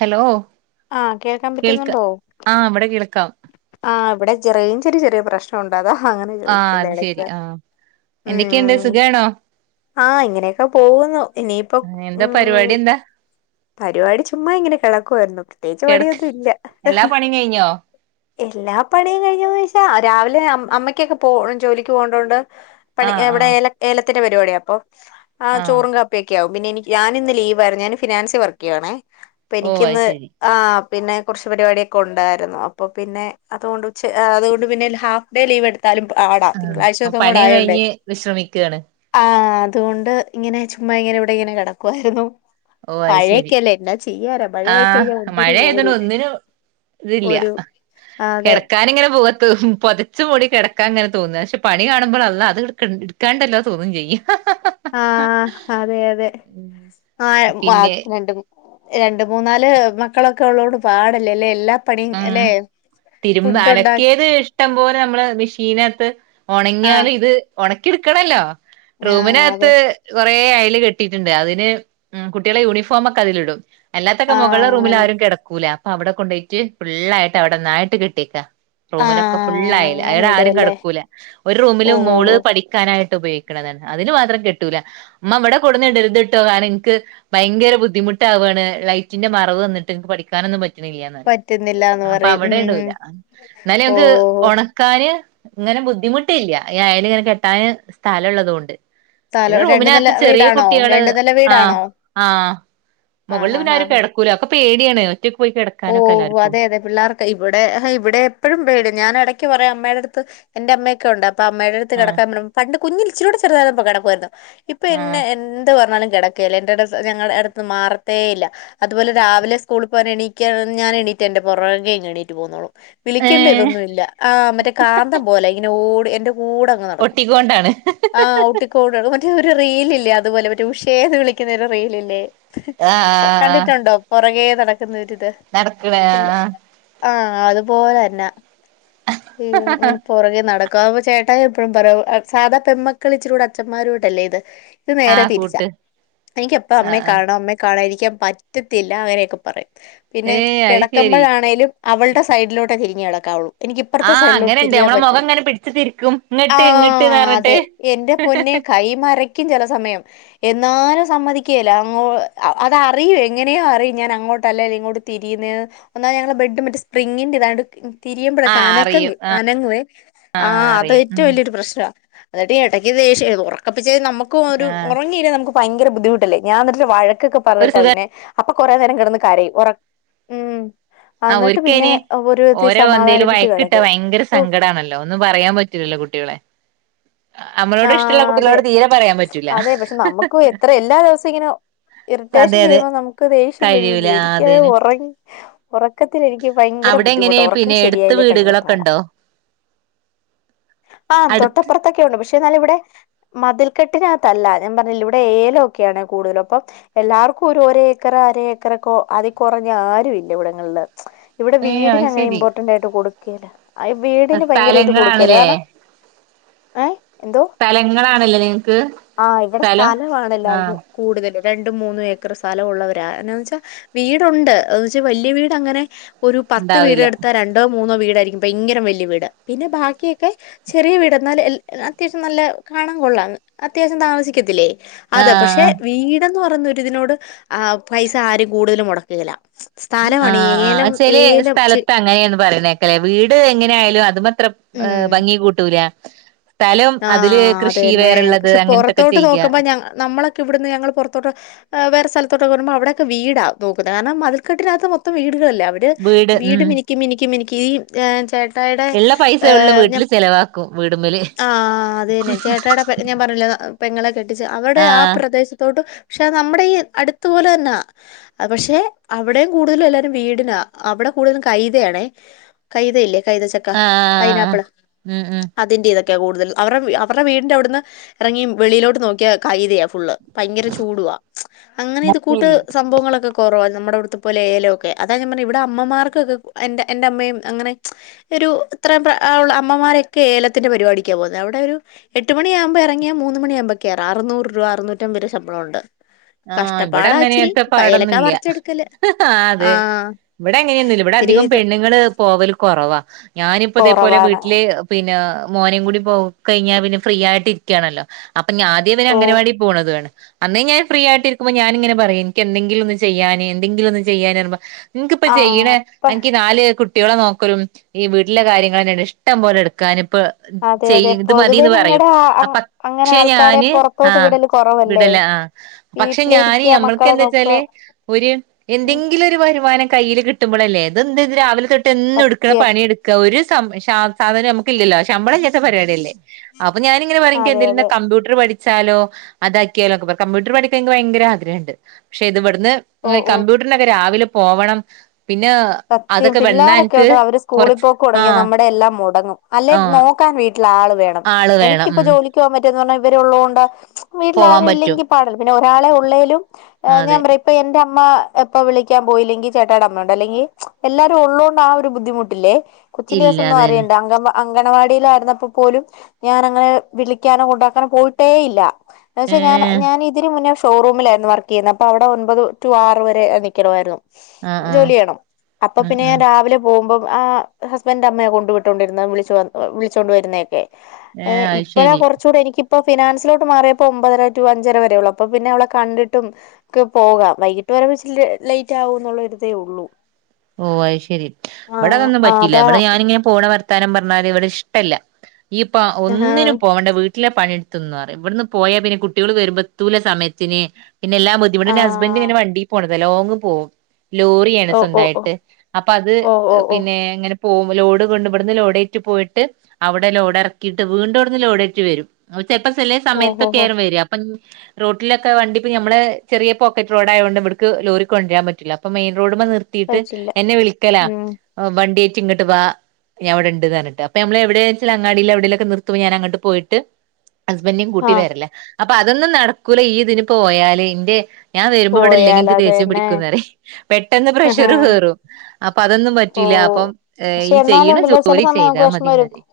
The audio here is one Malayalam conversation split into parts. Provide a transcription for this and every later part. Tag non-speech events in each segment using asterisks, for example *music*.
ഹലോ. ആഹ് കേൾക്കാൻ പറ്റുന്നുണ്ടോ? ആഹ് വടെ കെൾക്കാം. ആഹ് വടെ ചെ റെയ്ഞ്ചിന് ചെറ്യേ പ്രശ്നോണ്ട്. അതാ ഹങ്ങനെ ആ ചോയ്ക്കുന്നേ അത് ശെരി എടയ്ക്ക്. ആ എന്തൊക്കെയുണ്ട് സുഖാണോ? ആഹ് ഇങ്ങനെയൊക്കെ പോകുന്നു ഇനിയിപ്പൊ ആ, എന്താ ഉം. പരിപാടി എന്താ പരിപാടി ചുമ്മാ ഇങ്ങനെ കിടക്കുവായിരുന്നു പ്രത്യേകിച് കിടക്ക പണിയൊന്നും ഇല്ല എല്ലാ പണിയും കഴിഞ്ഞോ എല്ലാ പണിയും കഴിഞ്ഞോന്നോയ്ച്ചാ രാവിലെ അം അമ്മയ്ക്കൊക്കെ പോ ജോലിക്ക് പോണ്ടോണ്ട് ആ പണി എഹ് ആ ഇവടെ ഏല ഏലത്തിന്റെ പരിപാടിയ അപ്പൊ ആ ചോറും ക പെക്ക്യാവും പിന്നെനിക്ക് ഞാനിന്ന് ലീവ് ആയ്രുന്നു ഞാന് ഫിനാൻസിൽ വർക്ക്യ്യാണേ അപ്പൊ ഓ അത് എനിക്കിന്ന് ശരി ആഹ് പിന്നെ കുറച്ച് പരിപാടിയൊക്കെ ഉണ്ടായിരുന്നു അപ്പൊ പിന്നെ അതോണ്ട് ഉച്ച് അതുകൊണ്ട് പിന്നെ ഹാഫ് ഡേ ലീവ് എടു താലും പാടാ ആ തിങ്കളാഴ്ച അപ്പൊ ദിവസം കൂടെ പണി ആയോണ്ടേ കഴിഞ്ഞ് വിശ്രമിക്കുകയാണ് ആഹ് അതുകൊണ്ട് ഇങ്ങനെ ചുമ്മാ ഇങ്ങനെ ഇവിടെ ഇങ്ങനെ കിടക്കുവായിരുന്നു ഓഹ് അഹ് ശരി മഴയൊക്കെയല്ലേ എന്നാ ചെയ്യാനാ മഴയായി കഴിഞ്ഞാൽ ആഹ് മഴ ഒന്നിനും ഒരു ആയതോണ്ട് ഒന്നിനു തില്ല ഒരു ആ, അതെ കിടക്കാനിങ്ങനെ പോവാത്തൊ പൊത ച്ചുമൂടി കിടക്കാൻ ഇങ്ങനെ തോന്ന പക്ഷെ പണി കാണുമ്പോൾ അള്ള അത് ഇട്ക്കാണ്ടല്ലോ തോന്നും ചെയ്യും ആഹ് അതെ അതെ പിന്നെ *unintelligible* രണ്ട് മൂന്നാല് മക്കളൊക്കെ ഉള്ളോണ്ട് പാടല്ലേ അല്ലെ എല്ലാ പണിയും ഉം അല്ലെ തിരുമ്പ ഫുഡ് ഉണ്ടാ അലക്കിയത് ഇഷ്ടം പോലെ നമ്മള് മിഷീനകത്ത് ഉണങ്ങിയാൽ ആഹ് ഇത് ഒണക്കിട്ക്കണല്ലോ ആഹ് അത് റൂമിനകത്ത് കൊറെേ അയൽ കെട്ടിയിട്ടുണ്ട് അതിന് കുട്ടികളെ യൂണിഫോമൊക്കെ അതില് ഇടും അല്ലാത്തൊക്കെ ആഹ് മൊകളെ റൂമില് അങ്ങനെ ആരും കിടക്കൂല അപ്പൊ അവിടെ കൊണ്ടോയിട്ട് ഫുള്ളയിട്ട് അവിടൊന്നായിട്ട് കെട്ടിക്കാ റൂമിലൊക്കെ ആഹ് ഫുള്ളയില അങ്ങനെ അടെ ആരും ഇടുവല്ലേ കിടക്കൂല ഒരു റൂമില് ഓഹ് ഓഹ് മോള് ഓഹ് പഠി ക്കാനായിട്ട് ഉപയോഗിക്ക്ണതാണ് അതില് മാത്രം കെട്ടൂല മ്മ ഇവിടെ കൊടുന്ന് ഇടരുത്ട്ടോ കാരണം എനിക്ക് ഭയങ്കര ബുദ്ധിമുട്ടാവാണ് ലൈറ്റിന്റെ മറവ് വന്നിട്ട് ഇൻക്ക് പഠിക്കാനൊന്നും പറ്റ്ണില്ലന്ന് പറയും പറ്റുന്നില്ലാന്ന് അപ്പൊ പറയും ഉം അവിടെ ഉം ഇടൂല എന്നാലും ഞങ്ങക്ക് ഓഹ് ഓഹ് ഓഹ് ഒണ ക്കാന് ഇങ്ങനെ ബുദ്ധിമുട്ടില്ല ഈ അയല് ഇങ്ങനെ കെട്ടാന് സ്ഥലം ഉള്ളതുകൊണ്ട് ഇത് തല രണ്ട് നില റൂമിനകത്ത് ചെറിയ വീടാണോ കുട്ടികള് രണ്ട് നില ആഹ് വീടാണോ ആഹ് മൊകളല് ആഹ് ആഹ് പിന്നാരും കെടക്കൂല ഒക്കെ പേടിയാണ് ഒറ്റയ്ക്ക് പോയി കിടക്ക ഓഹ് അതെ അതെ പിള്ളേർക്ക് ഇവിടെ ഇവിടെ എപ്പോഴും പേടിയ ഞാൻ ഇടക്ക് പറയും അമ്മയുടെ അടുത്ത് എന്റെ അമ്മയൊക്കെ ഉണ്ട് അപ്പ അമ്മയുടെ അടുത്ത് ആഹ് കെടക്കാൻ പണ്ട് കുഞ്ഞി ഇചിരികൂടെ ചെറുതായിരുന്നപ്പൊ കടക്കുവായിരുന്നു ഇപ്പൊ ആഹ് എന്നെ എന്ത് പറഞ്ഞാലും കിടക്ക ല്ലേ എന്റെ ഞങ്ങളുടെ അടുത്ത് മാറത്തേ ഇല്ല അതുപോലെ രാവിലെ സ്കൂളിൽ പോകാന് എണീ ഞാൻ എണീട്ട് എന്റെ പുറകെ ഇങ് എണീട്ട് പോന്നോളും വിളിക്കേണ്ട ഏഹ് ഇതൊന്നുല്ല ആഹ് മറ്റേ കാന്തം പോലെ ഇങ്ങനെ ഓട് എന്റെ കൂടെ അങ്ങ് നട ഒട്ടികൊണ്ടാണ് ആഹ് *unintelligible* മറ്റേ ഒരു റീലില്ലേ അതുപോലെ മറ്റേ ഉഷേന്ന് വിളിക്കുന്ന ഒരു റീലില്ലേ ആഹ് കണ്ടിട്ടുണ്ടോ പുറകേ നടക്കുന്നരിത് നടക്കണ ആഹ് ആഹ് അതുപോലെ തന്നാ ഇങ്ങനെ പുറകെ നടക്കും ചേട്ടായി എപ്പഴും പറയും സാധാ പെന്മക്കള് ഇച്ചിരി കൂടെ അച്ചന്മാരോടല്ലേ ഇത് ഇത് നേരെ ആഹ് തിരിച്ച കൂട്ട് എനിക്ക് എപ്പ ആഹ് അമ്മയെ ആഹ് കാണണം അമ്മയെ കാണാതിരിക്കാൻ പറ്റ റ്റത്തില്ല അങ്ങനെയൊക്കെ പറയും പിന്നെ ഏയ് അത് ശരി കിടക്കുമ്പോഴാണേലും അവളുടെ സൈഡിലോട്ടേ തിരിഞ്ഞ്കടക്കാവുള്ളൂ എനിക്ക് അപ്പറത്തെ ആഹ് സൈഡിലോട്ട് അങ്ങനെണ്ട് തിരിയാൻ നമ്മളെ പറ്റ മുഖം ഇങ്ങനെ പിടിച്ച് തിരിക്കും ഇങ്ങട്ട് ഇങ്ങട്ട്ന്ന് ആഹ് പറഞ്ഞിട്ട് അതെ എന്റെ പൊന്നെ കൈ മറി ക്യും ചെല സമയം എന്നാലും സമ്മതിക്കേല്ല അങ്ങൊ അത് അറിയും എങ്ങനെയോ അറിയും ഞാൻ അങ്ങോട്ടല്ല ഇങ്ങോട്ട് തിരിയുന്നത് ഒന്നാമത് ഞങടെ ബഡ് മറ്റേ സ്പ്രിംഗിൻ്റെ ഇതായിണ്ട് തിരിയുമ്പോഴേക്കെ ആഹ് അനക്കം അറിയും അനങ്ങുവെ ആഹ് അത് അറിയും ഉം ഏറ്റവും വലിയൊരു പ്രശ്നവാ എന്നിട്ട് ഇടക്ക് ദേഷ്യ ഉറക്കപ്പിച്ചേല് നമുക്ക് ഒരു ആഹ് ഉറങ്ങിലേ നമുക്ക് ഭയങ്കര ബുദ്ധിമുട്ടല്ലേ ഞാൻ എന്നിട്ട് വഴക്കൊക്കെ ഒരു പറഞ്ഞിട്ട പിന്നെ അപ്പൊ കൊറേ നേരം കെടന്ന് കരയും ഉറ ഉം ആഹ് ആ എന്നിട്ട് പിന്നെ ഒരിക്കയ്ന് ഒരു വിതത്തിൽ ഓരോ എന്തേലും സമാധാനിപ്പിച്ച് വഴക്കിട്ടാ കിടന്നു ഭയങ്കര ഓഹ് സങ്കടാണല്ലോ ഒന്നും പറയാൻ പറ്റൂലല്ലോ കുട്ടികളെ നമ്മളോട് ഇഷ്ടള്ള ആഹ് അതെ കുട്ടികളോട് തീരെ പറയാൻ പറ്റൂല അതെ പക്ഷെ നമുക്ക് എത്ര എല്ലാ ദിവസം ഇങ്ങനോ ഇറിറ്റേഷൻ അതെ അതെ ചെയ്യുമ്പോ നമുക്ക് ദേഷ്യം കഴിയൂല വരുല്ലോ എനക്കത് അതേനെ ഉറങ്ങ ഉറക്കത്തിെനിക്ക് ഭയങ്കര അവിടെ എങ്ങനെ ബുദ്ധിമുട്ട് ഉറക്കം പിന്നെ എടുത്ത് ശരിയായില്ലേ ഭയങ്കര വീടുകളൊക്കെ പാടാ ഉണ്ടോ ആഹ് അടുത്ത് തൊട്ടപ്പുറത്തൊക്കെ ഉണ്ട് പക്ഷെ എന്നൽ ഇവിടെ മതിൽക്കെട്ടിനകത്തല്ല ഞാൻ പറഞ്ഞില്ല ഇവിടെ ഏലൊക്കെയാണ് കൂടുതലും അപ്പം. എല്ലാവർക്കും ഒരു ഒരേക്കറ അര ഏക്കറ ഒക്കെ അതി കുറഞ്ഞ ആരും ഇല്ല ഇവിടങ്ങളില്. ഇവിടെ ഏ വീടിന് അത് അങ്ങനെ ശരി ഇമ്പോർട്ടന്റ് ആയിട്ട് കൊടുക്കേല്ല. *unintelligible* വീടിന് ഭയങ്കര ഇത് കൊടുക്കേല സ്ഥലങ്ങളാണ്ല്ലേ കാരണം ഏഹ് എന്തോ സ്ഥലങ്ങളാണല്ലേ നിങ്ങക്ക് ആഹ് ഇവിടെ സ്ഥലം സ്ഥലവാണ എല്ലാർക്കും ആഹ് കൂടുതൽ രണ്ട് മൂന്ന് ഏക്കർ സ്ഥലമുള്ളവരാ. എന്നാന്ന് വെച്ചാൽ വീടുണ്ട് എന്ന് വെച്ചാ വലിയ വീട് അങ്ങനെ ഒരു പത്ത് വീട് ഉണ്ടാവില്ല എടുത്താ രണ്ട് രണ്ട് മൂന്നോ വീടയിരിക്കും ഭയങ്കര വലിയ വീട് പിന്നെ ബാക്കിയൊക്കെ ചെറിയ വീട് എന്നാല് അത്യാവശ്യം നല്ല കാണാൻ കൊള്ളൻ അത്യാവശ്യം താമസിക്കത്തില്ലേ അതെ പക്ഷെ ആഹ് വീട്ന്ന് പറഞ്ഞൊരി ഇതിനോട് ആ പൈസ ആരും കൂടുതലും മുടക്കല്ല. ആഹ് ആഹ് ചെല ചെ സ്ഥലത്ത് അങ്ങനെയാന്ന് പറിണ ക്കലെ, വീട് എങ്ങനെ ആയാലും അതിനത്രെ ഉം ഭംഗി കൂട്ടൂല. സ്ഥലം അതില് ആഹ് കൃഷി അതന്നെ. വേറെള്ളത് പക്ഷെ അങ്ങനത്തൊക്കെ പൊറത്തോട്ട് ചെയ്യ. നോക്കുമ്പോ ഞ നമ്മളൊക്കെ ഇവിടുന്ന് ഞങ്ങൾ പുറത്തോട്ട് ഏഹ് വേറെ സ്ഥലത്തൊക്കെ വരുമ്പോ അവിടെക്കേ വീടാ നോക്കുന്നത് കാരണം മതിൽക്കെട്ടിനകത്ത് മൊത്തം വീടുകളല്ലോ. അവി ര് വീട് മിനുക്കി മിനുക്കി മിനുക്കി ഈ ചേട്ടായടെ ഏഹ് ഞ ചിലവാക്കും വീടുമല് ആഹ് അത് തന്നെ ചേട്ടയുടെ പെ ഞാൻ പറഞ്ഞില്ലേ പെങ്ങളെ കെട്ടിച്ച് അവിടെ ആഹ് പ്രദേശത്തോട്ട്. പക്ഷെ നമ്മുടെ ഈ അടുത്തപോലെ തന്നാ പക്ഷെ അവിടെയും കൂടുതലും എല്ലാരും വീടിന അവിടെ കൂടുതലും കൈതയാണേ. കൈതയില്ലേ കൈത ചക്ക ആഹ് ആഹ് പൈനാപ്പിൾ ഉം ഉം അതിൻ്റ ഇതൊക്കെ കൂടുതൽ അവരുടെ അവടെ വീടിന്റെറെ അവിടുന്ന്, ഇറങ്ങി വെളിയിലോട്ട് നോക്കിയ കൈതയ്യ ഫുള്. ഭയങ്കര ചൂടുവാ അങ്ങനെ ഇത് അത് കൂട്ട് ശരി സംഭവങ്ങളൊക്കെ കൊറവോ നമ്മുടെ ഇവുടുത്തെ പോലെ ഏലം ഒക്കെ, അതാ ഞൻ പറഞ്ഞ ഇവിടെ അമ്മമാർക്കൊക്കെ എന്റെ എന്റെ അമ്മയും അങ്ങനെ ഒരു ഇത്രയും ഉള്ള അമ്മമാരൊക്കെ ഏലത്തിന്റെ പരിപാടി ക്കാ പോവുന്നെ, അവിടെ ഒരു എട്ട് മണിയാവുമ്പോൾ ഇറങ്ങിയ മൂന്ന് മണിയുമ്പോ കയറ ആറുന്നൂറ് രൂപ അറുന്നൂറ്റമ്പത് ശമ്പളംഉണ്ട് ആഹ് ഇവിടെ അങ്ങനെയത്തെ ഏലക്ക പാടൊന്നുംല്ല പറിച്ചെടുക്കല് ആ അതെ ഇവിടെ എങ്ങനെയൊന്നും ഇല്ല, ഇവിടെ ഇത്തിരി അധികം ഇത് പെണ്ണുങ്ങള് പോവല് കുറവാ ഞാനിപ്പോ ഇതേ പോലെ കുറവാണ് വീട്ടിൽ. പിനെ മോനും കൂടി പോവും കഴിഞ്ഞാൽ പിന്നെ ഫ്രീ ആയിട്ടിരിക്കയാണല്ലോ അപ്പൊ ആദ്യം ഇവന് ഓ അംഗനവാടി പോണത് ആണ്. അന്നേ ഞാൻ ഫ്രീ ആയിട്ട ഇരിക്കുമ്പോ ഞാനിങ്ങനെ പറയും എനിക്ക് എന്തെങ്കിലും ഒന്ന് ചെയ്യാൻ എന്തങ്കിലും ഒന്ന് ചെയ്യാൻ പറുമോ ഇനിക് ഇപ്പ ആ ചെയ്യണ അപ്പ അൻക്ക് നാല് കു കുട്ടികളെ നോക്കലും ഈ വീട്ടിലെ കാര്യങ്ങൾ തന്നെ ഇണ്ട് ഇഷ്ടം പോലെ എടുക്കാന്. പ്പ അതെ ചെയ്യ്, അതെ ഇത് പൊതുവെ മതിന്ന് പറയും നിങ്ങടെ ആ അ അങ്ങനെ പക്ഷെ ആൾക്കാരെ ഞാന് പുറത്തോട്ട് ആഹ് വിടല് കുറവല്ലേ വിടല ആഹ് പക്ഷെ ഞാന് വീട്ടിലിരിക്ക നഞമ്മൾക്ക് മക്കളെ എന്താ നോക്കുക വെച്ചാല് ഒരു ഉം എന്തെങ്കിലും ഒരു വരുമാനം കയ്യിൽ കിട്ട്പോളെ അല്ലെ, അത് എന്ത് രാവിലെ തൊട്ട് എനും എടുക്കണ സത്യം പണിയ എടുക്ക ഒരു സം, സാധനം നമുക്ക് ഇല്ലല്ലോ ശമ്പളം ഇലത പരിപാടി അല്ലേ അപ്പൊ ഞാന്. ഇങ്ങനെ പറയും, ഇന്ക് അതെ എന്തേലും ന്ന അതെ കമ്പ്യൂട്ടർ പഠിച്ചാലോ അതാക്കിയാലോ കമ്പ്യൂട്ടർ പഠി ക്കാൻ ഇനിക്ക് ഭയങ്കര ആഗ്രഹംണ്ട്, പക്ഷെ ഇതിവിടന്ന് ഓ ഏഹ് ഓ കമ്പ്യൂട്ട ക്കെ രാവിലെ പോവണം പിന്നെ സത്യം അതൊക്കെ വന്നാ പിള്ളാരൊക്കെ എനിക്ക് ഉണ്ട് അവര് സ്കൂളിൽ കൊറച്ച് പോക്ക് തുടങ്ങിയ ആഹ് നമ്മുടെ എല്ലാം മുടങ്ങും. അല്ലെ ആഹ് നോക്കാൻ വീട്ട ട്ടിൽ ആള് വേണം ആള് എനിക്ക് വേണം ഇപ്പോ ഉം ജോലി പോവാൻ പറ്റന്ന് പറഞ്ഞാൽ ഇവരെ ഉള്ളതുകൊണ്ട് ആണ്, വീട്ടിൽ പോവാൻ ആരും പറ്റും ഇല്ലെങ്കിൽ പാട് പിന്നെ ഒരാളെ ഉള്ളേലും. ഞാൻ അതെ പറയാ ഇപ്പൊ എന്റെ അമ്മ എപ്പൊ വിളിക്കാൻ പോയില്ലെങ്കി ചേട്ടാടെ അമ്മ ഉണ്ട്. അല്ലെങ്കിൽ എല്ലാരും ഉള്ളതോണ്ട് ആ ഒരു ബുദ്ധിമുട്ടില്ലേ കൊച്ചിന്റെ ഇല്ല ദിവസം ഒന്നും അതന്നെ അറിയണ്ട അങ്കൻവാ അംഗണവാടിയിലായിരുന്നപ്പോ പോലും ഞാൻ അങ്ങനെ വിളിക്കാനോ കൊണ്ടാക്കാനോ പോയിട്ടേയില്ല. പക്ഷേ ഞാൻ ഏഹ് ഞാൻ ഇതിന് മുന്നേ ഷോറൂമിലായിരുന്നു വർക്ക് ചെയ്യുന്നത് അപ്പൊ അവിടെ ഒൻമ്പത് ടു ആറ് വരെ നിൽക്കണമായിരുന്നു ആഹ് ആഹ് ജോലി ചെയ്യണം അപ്പൊ ഉം പിന്നെ ഞാൻ ഉം രാവിലെ പോകുമ്പം ആഹ് ഹസ്ബൻഡ് അമ്മയെ കൊണ്ട വിട്ടോണ്ടിരുന്ന വിളിച്ചു വിളിച്ചോണ്ട വരുന്നല്ലേ ഏഹ് അത് ഇപ്പഴാ ശരി കൊറച്ച് ചൂടെ എനിക്കിപ്പോ ഫിനാൻസിലോട്ട് മാറിയപ്പോ ഒമ്പര ടു അഞ്ചര വരെ ള്ളൂ അപ്പൊ പിന്നെ അവളെ കണ്ടിട്ടും ക്ക് പോകാം വൈകിട്ട് വരാ വെച്ചിൽ ലേറ്റ് ആക്കും എന്നുള്ളരിതേ ഉള്ളൂ ഓഹ് അത് ശരി ഇവിടെ ആഹ് അതൊന്നും പറ്റില്ല അതാ ഇവിടെ ഞാനിങ്ങനെ പോണ വർത്താനം പറഞ്ഞാല് ഇവിടെ ഇഷ്ടല്ല ഈയിപ്പ ആഹ് ഒന്നിനും പോവണ്ടാ വീട്ടി ലെ പണിയെടുത്ത് നിന്നൊന്ന് പറയും ഇവിട്ന്ന് പോയാ പിന്നെ കുട്ടികൾ വരുമ്പൊ എത്തൂല സമയത്തിന് പിന്നെല്ലാ ബുദ്ധിമുട്ട് എന്റെ ഹസ്ബന്റ് ആഹ് ഇങ്ങനെ വണ്ടിയിൽ പോണതല്ലേ ലോങ് പോകും ലോറിയാണ് ഓ ഓ ഓ സ്വന്തമായിട്ട് ണ്ട് അപ്പൊ അത് ഓ ഓ ഓ പിന്നെ ഇങ്ങനെ പോവും ലോഡ് കൊണ്ടു ഇവിട്ന്ന് ലോഡ് ആയിട്ട് പോയിട്ട് അവിടെ ലോഡ് ഇറക്കിയിട്ട് വീണ്ടും ഇവിടുന്ന് ലോഡ് ആയിട്ട് വരും ചെൽപ്പോ ചെലയെ ഓ സമയത്ത് ഹോ ഹോ ഒക്കെയ്രം വരാ അപ്പം റോട്ടിലൊക്ക വണ്ടിപ്പ നമ്മള് ചെറിയ പോക്കറ്റ് റോഡ ആയുകൊണ്ട് ഇവട്ക്ക് ലോറി കൊണ്ടുരാൻ പറ്റില്ല അപ്പം മെയിൻ റോഡ്മ്മ നിർത്തി ട്ട് പറ്റില്ല എന്നെ വിളിക്കലാ ഉം വണ്ടി ആയിട്ട് ഇങ്ങോട്ട് വാ ഞൻ ഇവിടെണ്ട്ന്ന് പറന്നിട്ട് അപ്പം നമ്മൾ എവിടെ വെച്ചാൽ അങ്ങാടിൽ എവിടെലൊക്കെ നിർത്തു ഞാൻ അങ്ങട്ട് പോയിട്ട് ഹസ്ബൻറിയും കൂട്ടി ആഹ് വരല്ല അപ്പൊ അതൊന്നും നടക്കൂല ഈ ഇതിന് പോയാല് ഇന്റെ ഞാൻ വരുമ്പോ ഇവിടെ ഇല്ലെങ്കിൽ എനിക്ക് ദേഷ്യം പോയാലതന്നെ പിടിക്കുന്ന് പറയും പെട്ടെന്ന് പ്രഷർ കേറും അപ്പൊ അതൊന്നും ഓ പറ്റൂല്ല അപ്പം പക്ഷെ ഈ എന്നാലും ചെയ്യപ്ണ ഉണ്ടല്ലോ ചില ജോലി സമയം ചെയ്താ നമുക്ക് വിഷമം മതിന്ന് വരും പറയും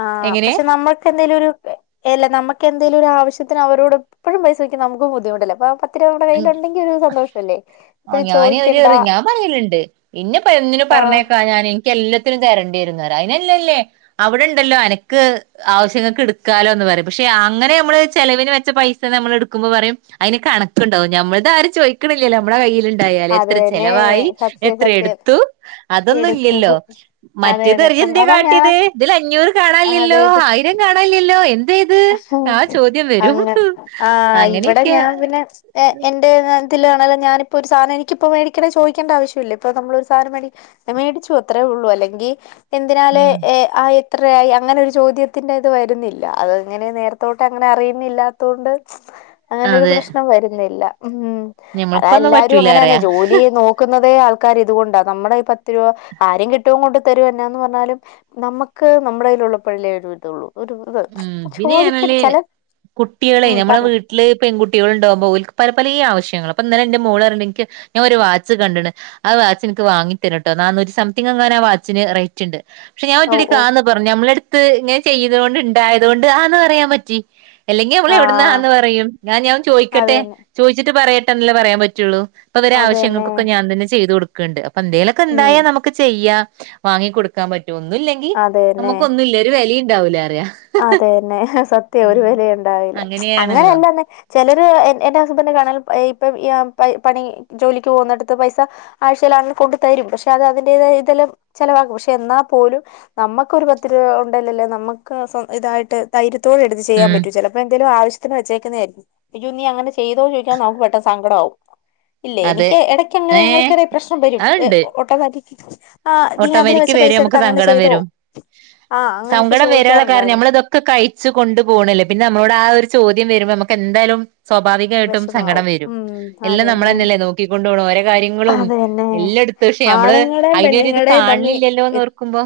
ആ എങ്ങനെ പക്ഷെ നമ്മൾക്ക് എന്തേലും ഒരു അല്ല നമുക്ക് എന്തേലും ഒരു ആശ്യത്തിന് അവരോട് എപ്പയും പൈസ ചോദിക്കുന്നത് നമുക്കും ബുദ്ധിമുട്ടല്ലേ അ പത്ത് രൂപ നമ്മുടെ കയ്യിൽ ഉണ്ടെങ്കിൽ ഒരു സന്തോഷം അല്ലേ ഇപ്പഴും ചോദിക്കണ്ട പറയിലുണ്ട് ഇന്നെ ഇപ്പൊ എന്തിനും ആ പറഞ്ഞേക്കാന്നാൽ ഇൻക്ക് എല്ലാത്തിനും തരേണ്ടി വരുംന്ന് പറയും അയിനല്ലല്ലേ അവിടെണ്ടല്ലോ അനക്ക് ആവശ്യങ്ങൾക്ക് എടുക്കാലോ എന്ന് പറയും പക്ഷെ അങ്ങനെ നമ്മള് ചെലവിന് വെച്ച പൈസന്ന് നമ്മൾ എടുക്കുമ്പോൾ പറയും അയിന് കണക്കുണ്ടാവും നമ്മൾ ആരും ചോദിക്ക്ണില്ലല്ലേ നമ്മളുടെ കയ്യിൽ ഇണ്ട് ണ്ടായാൽ അത് എത്ര തന്നെ ചെലവായി സത്യം എത്ര സത്യം എടുത്തു അതൊന്നും എടുക്കും ഇല്ലല്ലോ അതെ മറ്റേത് അതെ പറയും ഇയ്യ് എന്തേ സ്വന്തം അതാ കാട്ടിയത് ഞാൻ ഇതിൽ അഞ്ഞൂറ് കാണാനില്ലല്ലോ ആയിരം കാണാനില്ലല്ലോ എ അങ്ങനെ ആഹ് ഇവിടെ അങ്ങനെയൊക്കെയാ ഞാൻ പിന്നെ എന്റെ *unintelligible* ഞാനിപ്പോ ഒരു സാനം എനിക്ക് ഇപ്പോ മേടിക്കണേ ചോയിണ്ട ആവശ്യമില്ല ഇപ്പ നമ്മൾ ഒരു സാധനം മേടി ഞാൻ മേടിച്ചു അത്രേ ഉള്ളൂ അല്ലെങ്കിൽ എന്തിനാല് ഉം ആ എത്രയായി അങ്ങനെ ഒരു ചോദ്യത്തിന്റെ ഇത് വരുന്നില്ല അത് അങ്ങനെ നേരത്തോട്ട് അങ്ങനെ അറിയുന്നില്ലാത്ത കൊണ്ട് അങ്ങനെ ഒരു അതെ പ്രശ്നം വരുന്നില്ല ഉം അത് ഞമ്മൾക്കൊന്നും എല്ലാരും പറ്റൂലാ അങ്ങനെ പറയാ തന്നെ ജോലി നോ ക്കുന്നതേ ആൾക്കാര് ഇതുകൊണ്ടാ നമ്മുടെ ഈ പത്ത് രൂപ കാര്യം കെട്ടിയോൻ കൊണ്ട് തരും എന്നാന്ന് പറഞ്ഞാലും നമുക്ക് നമ്മുടെ കയ്ലുള്ള പ്പഴല്ലേ ഒരു ഇതുള്ളൂ ഒരു ഇത് ഉം പിന്നെ ആണേല് ചോദിക്കരുത് ചെല കുട്ടിളെ ഉം നമ്മുടെ വീ പറഞ്ഞു ട്ടില് പെൺകുട്ടികൾ ഉണ്ടാവുമ്പോ ഓല്ക് പലേ പലേ ആവശ്യങ്ങളാ അപ്പൊ ഇന്നലെ ഇന്റെ മോൾ പറയിണ്ട് ഇൻക്ക് ഞാൻ ഒരു വാച്ച് കണ്ട്ണ് ആ വാച്ച് എനിക്ക് വാങ്ങി തരിട്ടോ നാന്നൂറ്റി സംതിങ് എങ്ങാനും ആ വാച്ചിന്റ റൈറ്റ് റ്റുണ്ട് പക്ഷെ ഞാൻ ഓ ഒറ്റയടിക്ക് ഓ ആന്ന് പറഞ്ഞു നമ്മളെടുത്ത് ഇങ്ങനെ ചെയ്ത കൊണ്ട് ഇ ണ്ടായതുകൊണ്ട് ആന്ന് പറയാൻ പറ്റി അല്ലെങ്കി നമ്മൾ ആ എവിടന്ന് ആന്ന് പറയും ഞാൻ ഇനി അഒന്ന് അത് ചോയിക്കട്ടെ തന്നെ ചോയിചിട്ട് പറയട്ടെ എന്നല്ലേ പറയാൻ പറ്റുള്ളൂ അപ്പ അവരെ അത് തന്നെ ആശ്യങ്ങൾക്കൊക്കെ ഞാൻ തന്നെ ചെയ്തു കൊടു ക്ക്ണ്ട് അപ്പൊ എന്തേലൊക്കെ ഉം ഇണ്ടായാ നമുക്ക് ചെയ്യാം വാങ്ങി കൊടുക്കാൻ പറ്റും ഒന്നും ഇല്ലെങ്കിൽ അത് ൽ നമുക്കൊന്നും ഇല്ല ഒരു വെലയും ഉണ്ടാവൂല പറയ അതന്നെ സത്യം ഒരു വിലയും ഉണ്ടാവില്ല അങ്ങനെയാണല്ലോ അങ്ങനെയല്ലന്നെ ചെലര് എന് എന്റെ ഹസ്ബൻഡന്റെ കാണാം ഹേ ഇപ്പൊ പണി ജോലിക്ക് പോകുന്നിടുത്ത് പൈസ ആഴ്ചയിലാണ കൊണ്ട് തരും പക്ഷെ അത് അതിന്റെ ഇതെല്ലാം ചെലവാക്കും പക്ഷെ എന്നാ പോലും നമ്മുക്ക് ഒരു പത്ത് രൂപ ഉണ്ടേല്ലല്ലേ നമ്മക്ക് ക്ക് സൊ ഇതായിട്ട് ധൈര്യത്തോടെ എടുത്ത് ചെയ്യാൻ ഉം പറ്റും ചിലപ്പോൾ എന്തങ്കിലും ആവശ്യം ത്തിന് വച്ചേക്കുന്നതായിരിക്കും അയ്യോ നീ അങ്ങനെ ചെയ്തോന്ന് ചോദിക്കുമ്പം നമുക്ക് പെട്ടെന്ന് സങ്കടമാവും ഇല്ലേ അതെ എനിക്ക് ഇടയ്ക്ക് അങ്ങനെ ഏ ഞങ്ങക്കിട പ്രശ്നം വരും അത്ണ്ട് ഓട്ടോമാറ്റിക്ക് ആഹ് നീ അതിന് ഓട്ടോമാറ്റിക് വെച്ച വരും പൈസ നമുക്ക് എടുത്ത് അങ്ങനെ സങ്കടം ചെയ്തോ? വരും ആഹ് അങ്ങനെയൊക്കെ ചോദി ക്കെ കയിച്ച് കൊണ്ട് പോണല്ലേ പിന്നെ നമ്മളോട് ആ ഒരു ചോദ്യം വെരുമ്പോ നമ്മക്കെന്തായാലും സ്വാഭാവികായിട്ടും സങ്കടം വിഷമാവും വെരും ഉം എല്ലാം അതന്നെ നമ്മളെന്നെയല്ലേ നോക്കിക്കൊണ്ടു പോണേ ഓരെ കാര്യങ്ങളും അതന്നെ എല്ലെട് ത്ത്ക്ഷേ നമ്മള് ആണുങ്ങളുടെയും അയിനൊരിത് പെണ്ണുങ്ങളുടെയും തമ്മി കാൺണില്ലല്ലോന്നോർക്കുമ്പോ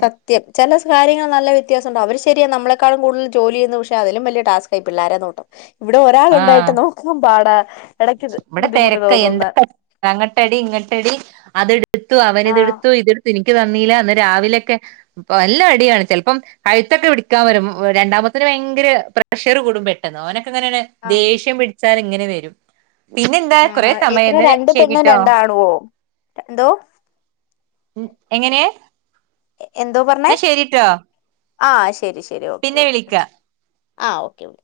സത്യം ചെല കാര്യങ്ങൾ നല്ല വെത്യാസൊണ്ട് അവര് ശെരിയാ നമ്മളെക്കാളും കൂടുതൽ ജോലി ചെയ്യുന്നു പക്ഷെ അതിലും വല്യ ടാസ്ക് ഈ പിള്ളാരെ നോട്ടം ഇവിടെ ആഹ് ഒരാളൊണ്ടായിട്ട് നോക്കുമ്പം പാടാ. ഇടയ്ക്ക് ഇവിടെ ബുദ്ധിമുട്ട് തെരക്കാ തോന്നുന്ന എന്തെക്കെ അങ്ങട്ടടി ഇങ്ങട്ടടി അതെടുത്തു ആ അവനിതെടുത്തു ഇതെടുത്ത് ഇനി എനിക്ക് തന്നീല്ലാ ഇന്ന് രാവിലെക്കെ ഇപ് നല്ല അടിയാണ് ചെലപ്പം കഴുത്തൊക്കെ പിടിക്കാൻ വെരും ഉം രണ്ടാമത്തേന് ഭയങ്കര പ്രഷറ് കൂടും പെട്ടെന്ന് ഓനൊക്കെ ഇങ്ങനെ ആ ദേഷ്യം പിടിച്ചാല് ഇങ്ങനെ വെരും. പിന്നെന്താ കൊറേ ആ സമയായി എത്ര എന്നാല് രണ്ട് പെണ്ണും ശെരിട്ടോ. രണ്ടാണുവോ എന്തോ ഉം എങ്ങനെ? എ എന്തോ പറഞ്ഞെ? എന്നാ ശരിട്ടോ ആഹ് ശരി ശരി ഓക്കേ പിന്നെ ഓക്കെ വിളിക്ക വെച്ചോ ആഹ് ഓക്കെ *unintelligible*